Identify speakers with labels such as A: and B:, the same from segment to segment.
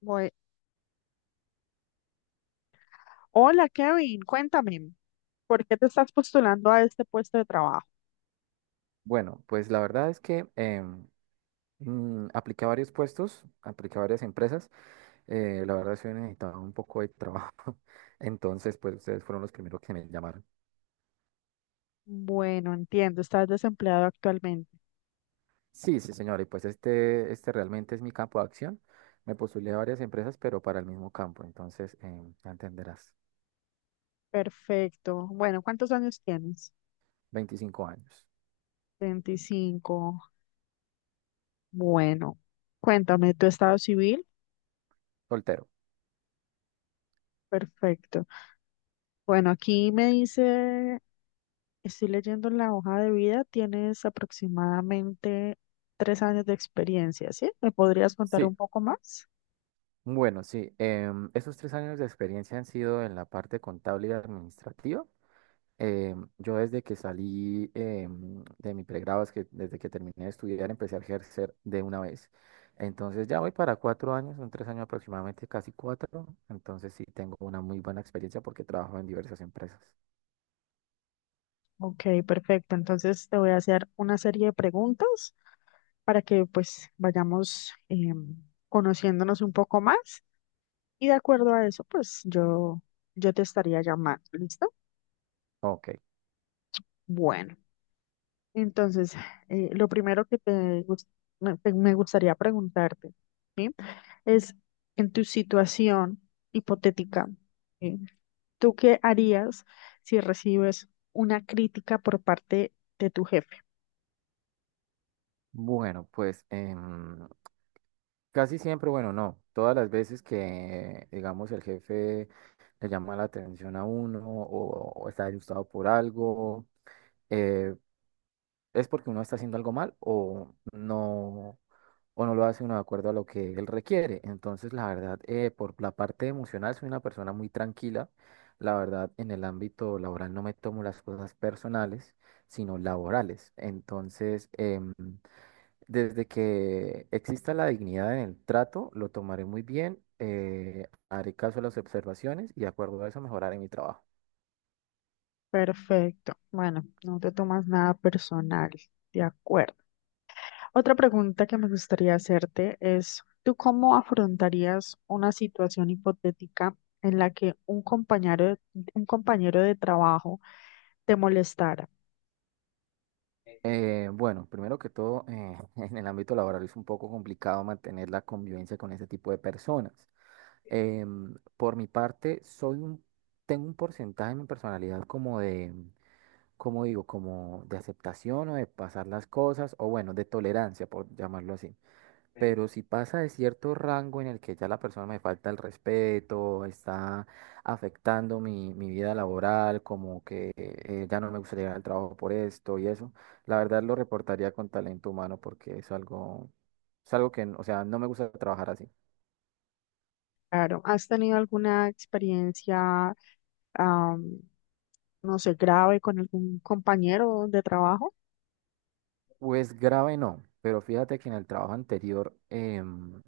A: Bue- Hola Kevin, cuéntame, ¿por qué te estás postulando a este puesto de trabajo?
B: Bueno, pues la verdad es que apliqué a varios puestos, apliqué a varias empresas. La verdad es que necesitaba un poco de trabajo. Entonces, pues ustedes fueron los primeros que me llamaron.
A: Bueno, entiendo, estás desempleado actualmente.
B: Sí, sí, señor. Y pues este realmente es mi campo de acción. Me postulé a varias empresas, pero para el mismo campo. Entonces, ya entenderás.
A: Perfecto. Bueno, ¿cuántos años tienes?
B: 25 años.
A: 25. Bueno, cuéntame, ¿tu estado civil?
B: Soltero.
A: Perfecto. Bueno, aquí me dice, estoy leyendo la hoja de vida, tienes aproximadamente 3 años de experiencia, ¿sí? ¿Me podrías contar
B: Sí.
A: un poco más?
B: Bueno, sí. Esos tres años de experiencia han sido en la parte contable y administrativa. Yo desde que salí, de mi pregrado, es que desde que terminé de estudiar, empecé a ejercer de una vez. Entonces ya voy para cuatro años, son tres años aproximadamente, casi cuatro. Entonces sí tengo una muy buena experiencia porque trabajo en diversas empresas.
A: Ok, perfecto. Entonces te voy a hacer una serie de preguntas para que pues vayamos conociéndonos un poco más y de acuerdo a eso pues yo te estaría llamando, ¿listo?
B: Ok,
A: Bueno, entonces lo primero que te, gus- me te- me gustaría preguntarte, ¿sí? Es en tu situación hipotética, ¿sí? ¿Tú qué harías si recibes una crítica por parte de tu jefe?
B: bueno, pues casi siempre, bueno, no, todas las veces que, digamos, el jefe le llama la atención a uno o está disgustado por algo. eh, es porque uno está haciendo algo mal o no lo hace uno de acuerdo a lo que él requiere. Entonces, la verdad, por la parte emocional soy una persona muy tranquila. La verdad, en el ámbito laboral no me tomo las cosas personales, sino laborales. Entonces, desde que exista la dignidad en el trato, lo tomaré muy bien, haré caso a las observaciones y de acuerdo a eso mejoraré mi trabajo.
A: Perfecto. Bueno, no te tomas nada personal. De acuerdo. Otra pregunta que me gustaría hacerte es, ¿tú cómo afrontarías una situación hipotética en la que un compañero de trabajo te molestara?
B: Bueno, primero que todo, en el ámbito laboral es un poco complicado mantener la convivencia con ese tipo de personas. Por mi parte, tengo un porcentaje en mi personalidad como de, como digo, como de aceptación o de pasar las cosas, o bueno, de tolerancia, por llamarlo así. Pero si pasa de cierto rango en el que ya la persona me falta el respeto, está afectando mi vida laboral, como que ya no me gustaría ir al trabajo por esto y eso, la verdad lo reportaría con talento humano porque es algo que, o sea, no me gusta trabajar así.
A: Claro, ¿has tenido alguna experiencia, am, no sé, grave con algún compañero de trabajo?
B: Pues grave no, pero fíjate que en el trabajo anterior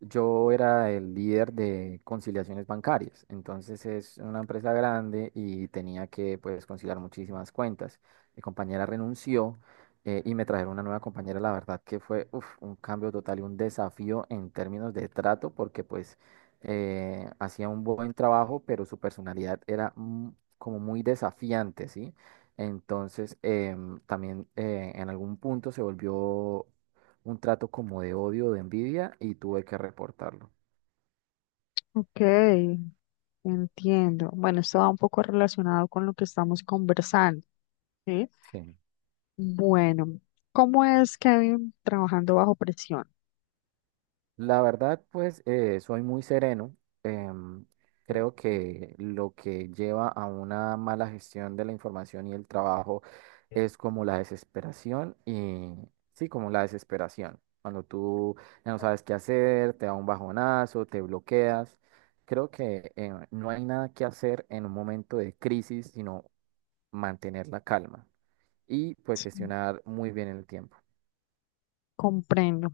B: yo era el líder de conciliaciones bancarias, entonces es una empresa grande y tenía que pues conciliar muchísimas cuentas. Mi compañera renunció, y me trajeron una nueva compañera, la verdad que fue uf, un cambio total y un desafío en términos de trato porque pues hacía un buen trabajo, pero su personalidad era como muy desafiante, ¿sí? Entonces también en algún punto se volvió un trato como de odio, de envidia y tuve que reportarlo.
A: Ok, entiendo. Bueno, esto va un poco relacionado con lo que estamos conversando, ¿sí?
B: Sí.
A: Bueno, ¿cómo es Kevin trabajando bajo presión?
B: La verdad, pues soy muy sereno. em, Creo que lo que lleva a una mala gestión de la información y el trabajo es como la desesperación y sí, como la desesperación. Cuando tú ya no sabes qué hacer, te da un bajonazo, te bloqueas. Creo que no hay nada que hacer en un momento de crisis, sino mantener la calma. Y pues gestionar muy bien el tiempo.
A: Comprendo.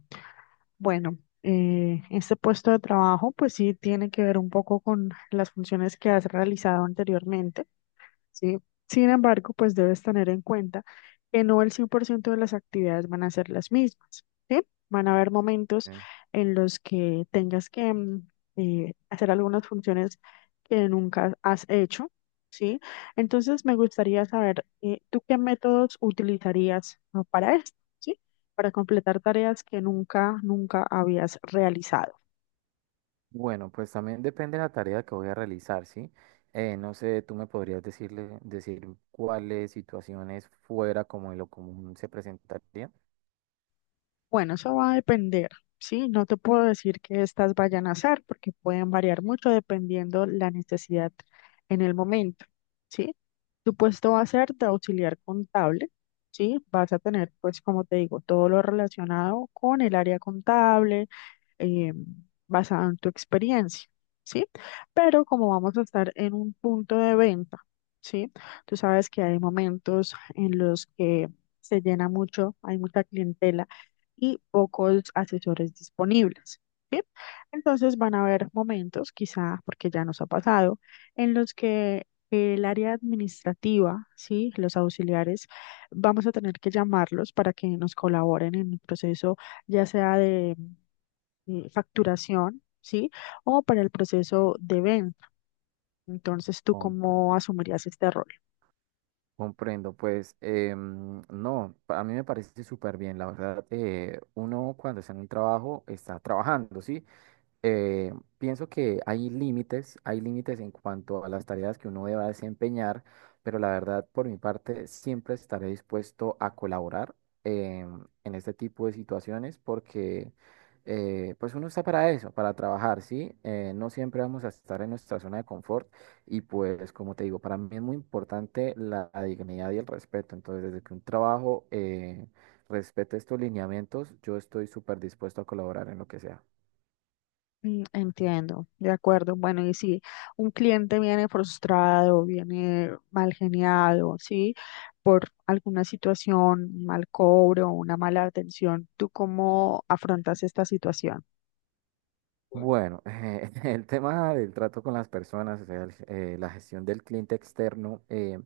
A: Bueno, este puesto de trabajo pues sí tiene que ver un poco con las funciones que has realizado anteriormente. ¿Sí? Sin embargo, pues debes tener en cuenta que no el 100% de las actividades van a ser las mismas, ¿sí? Van a haber momentos
B: Ok.
A: en los que tengas que hacer algunas funciones que nunca has hecho, ¿sí? Entonces, me gustaría saber, ¿tú qué métodos utilizarías para esto, ¿sí? Para completar tareas que nunca habías realizado.
B: Bueno, pues también depende de la tarea que voy a realizar, ¿sí? No sé, tú me podrías decir cuáles situaciones fuera como de lo común se presentarían.
A: Bueno, eso va a depender, ¿sí? No te puedo decir que estas vayan a hacer porque pueden variar mucho dependiendo la necesidad en el momento, ¿sí? Tu puesto va a ser de auxiliar contable, ¿sí? Vas a tener, pues, como te digo, todo lo relacionado con el área contable, eh, basado en tu experiencia, ¿sí? Pero como vamos a estar en un punto de venta, ¿sí? Tú sabes que hay momentos en los que se llena mucho, hay mucha clientela y pocos asesores disponibles. ¿Sí? Entonces van a haber momentos, quizá porque ya nos ha pasado, en los que el área administrativa, ¿sí? Los auxiliares, vamos a tener que llamarlos para que nos colaboren en el proceso ya sea de facturación, ¿sí? O para el proceso de venta. Entonces, ¿tú
B: Compra.
A: cómo asumirías este rol?
B: Comprendo, pues no, a mí me parece súper bien, la verdad, uno cuando está en un trabajo está trabajando, ¿sí? eh, Pienso que hay límites en cuanto a las tareas que uno deba desempeñar, pero la verdad, por mi parte, siempre estaré dispuesto a colaborar eh, en este tipo de situaciones porque pues uno está para eso, para trabajar, ¿sí? No siempre vamos a estar en nuestra zona de confort y pues como te digo, para mí es muy importante la dignidad y el respeto, entonces desde que un trabajo respete estos lineamientos, yo estoy súper dispuesto a colaborar en lo que sea.
A: Mm, entiendo, de acuerdo. Bueno, y si un cliente viene frustrado, viene mal geniado, ¿sí? Por alguna situación, un mal cobro, una mala atención, ¿tú cómo afrontas esta situación?
B: Bueno, el tema del trato con las personas, o sea, la gestión del cliente externo,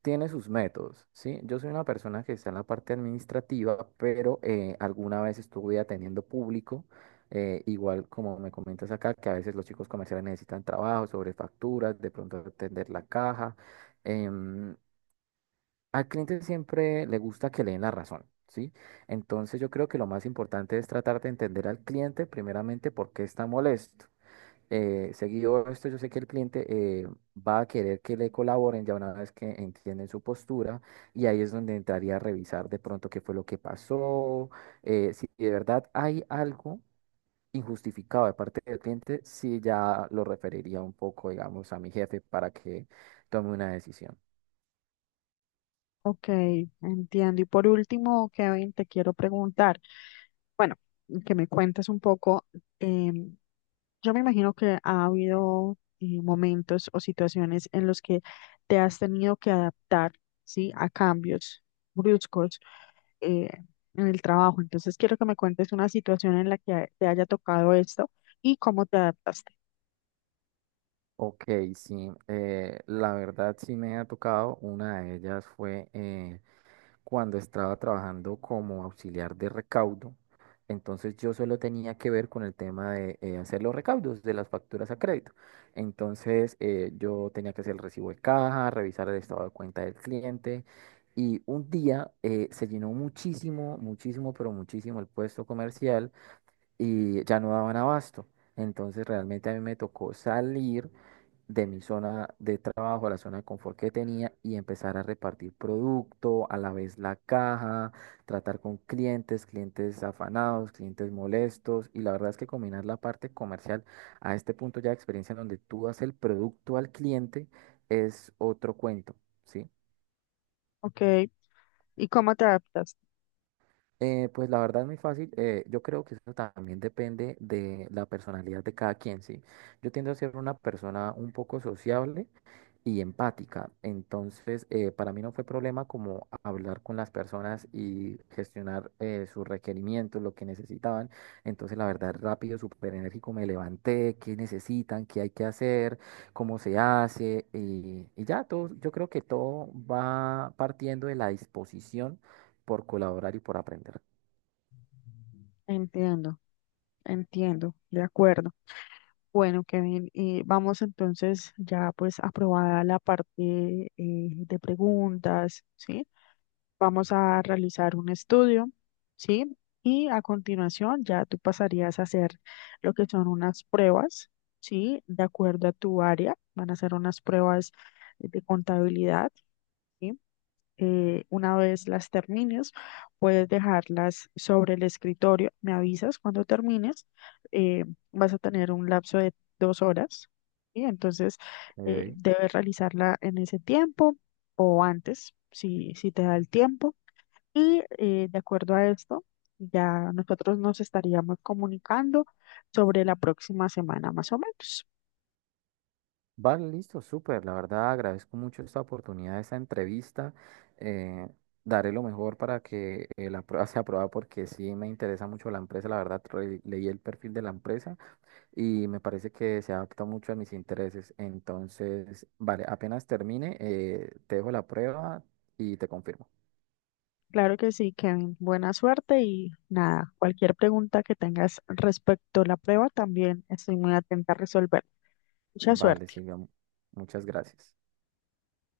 B: tiene sus métodos, ¿sí? Yo soy una persona que está en la parte administrativa, pero alguna vez estuve atendiendo público, igual como me comentas acá, que a veces los chicos comerciales necesitan trabajo sobre facturas, de pronto atender la caja. em, Al cliente siempre le gusta que le den la razón. ¿Sí? Entonces yo creo que lo más importante es tratar de entender al cliente primeramente por qué está molesto. Seguido esto, yo sé que el cliente eh, va a querer que le colaboren ya una vez que entienden su postura y ahí es donde entraría a revisar de pronto qué fue lo que pasó, si de verdad hay algo injustificado de parte del cliente, si ya lo referiría un poco, digamos, a mi jefe para que tome una decisión.
A: Ok, entiendo. Y por último, Kevin, te quiero preguntar, bueno, que me cuentes un poco, em, yo me imagino que ha habido momentos o situaciones en los que te has tenido que adaptar, ¿sí? A cambios bruscos eh, en el trabajo. Entonces, quiero que me cuentes una situación en la que te haya tocado esto y cómo te adaptaste,
B: Ok, sí, la verdad sí me ha tocado, una de ellas fue cuando estaba trabajando como auxiliar de recaudo. Entonces yo solo tenía que ver con el tema de hacer los recaudos de las facturas a crédito. Entonces yo tenía que hacer el recibo de caja, revisar el estado de cuenta del cliente. Y un día se llenó muchísimo, muchísimo, pero muchísimo el puesto comercial y ya no daban abasto. Entonces realmente a mí me tocó salir de mi zona de trabajo, a la zona de confort que tenía y empezar a repartir producto, a la vez la caja, tratar con clientes, clientes afanados, clientes molestos y la verdad es que combinar la parte comercial a este punto ya de experiencia en donde tú das el producto al cliente es otro cuento, ¿sí?
A: ¿ok? ¿Y cómo te adaptaste?
B: Pues la verdad es muy fácil. Yo creo que eso también depende de la personalidad de cada quien, ¿sí? Yo tiendo a ser una persona un poco sociable y empática. Entonces, para mí no fue problema como hablar con las personas y gestionar sus requerimientos, lo que necesitaban. Entonces, la verdad, rápido, súper enérgico, me levanté, qué necesitan, qué hay que hacer, cómo se hace. Y ya, todo, yo creo que todo va partiendo de la disposición por colaborar y por aprender.
A: Entiendo, entiendo, de acuerdo. Bueno, Kevin, vamos entonces ya pues aprobada la parte de preguntas, ¿sí? Vamos a realizar un estudio, ¿sí? Y a continuación ya tú pasarías a hacer lo que son unas pruebas, ¿sí? De acuerdo a tu área, van a ser unas pruebas de contabilidad, ¿sí? Una vez las termines, puedes dejarlas sobre el escritorio. Me avisas cuando termines. eh, Vas a tener un lapso de 2 horas. ¿Sí? Entonces,
B: Ok.
A: debes realizarla en ese tiempo o antes, si te da el tiempo. Y de acuerdo a esto, ya nosotros nos estaríamos comunicando sobre la próxima semana, más o menos.
B: Vale, listo, súper. La verdad agradezco mucho esta oportunidad, esta entrevista. eh, Daré lo mejor para que la prueba sea aprobada porque sí me interesa mucho la empresa. La verdad, leí el perfil de la empresa y me parece que se adapta mucho a mis intereses. Entonces, vale, apenas termine, te dejo la prueba y te confirmo.
A: Claro que sí, Kevin. Buena suerte y nada, cualquier pregunta que tengas respecto a la prueba también estoy muy atenta a resolver. Mucha
B: Vale,
A: suerte.
B: Silvia, muchas gracias.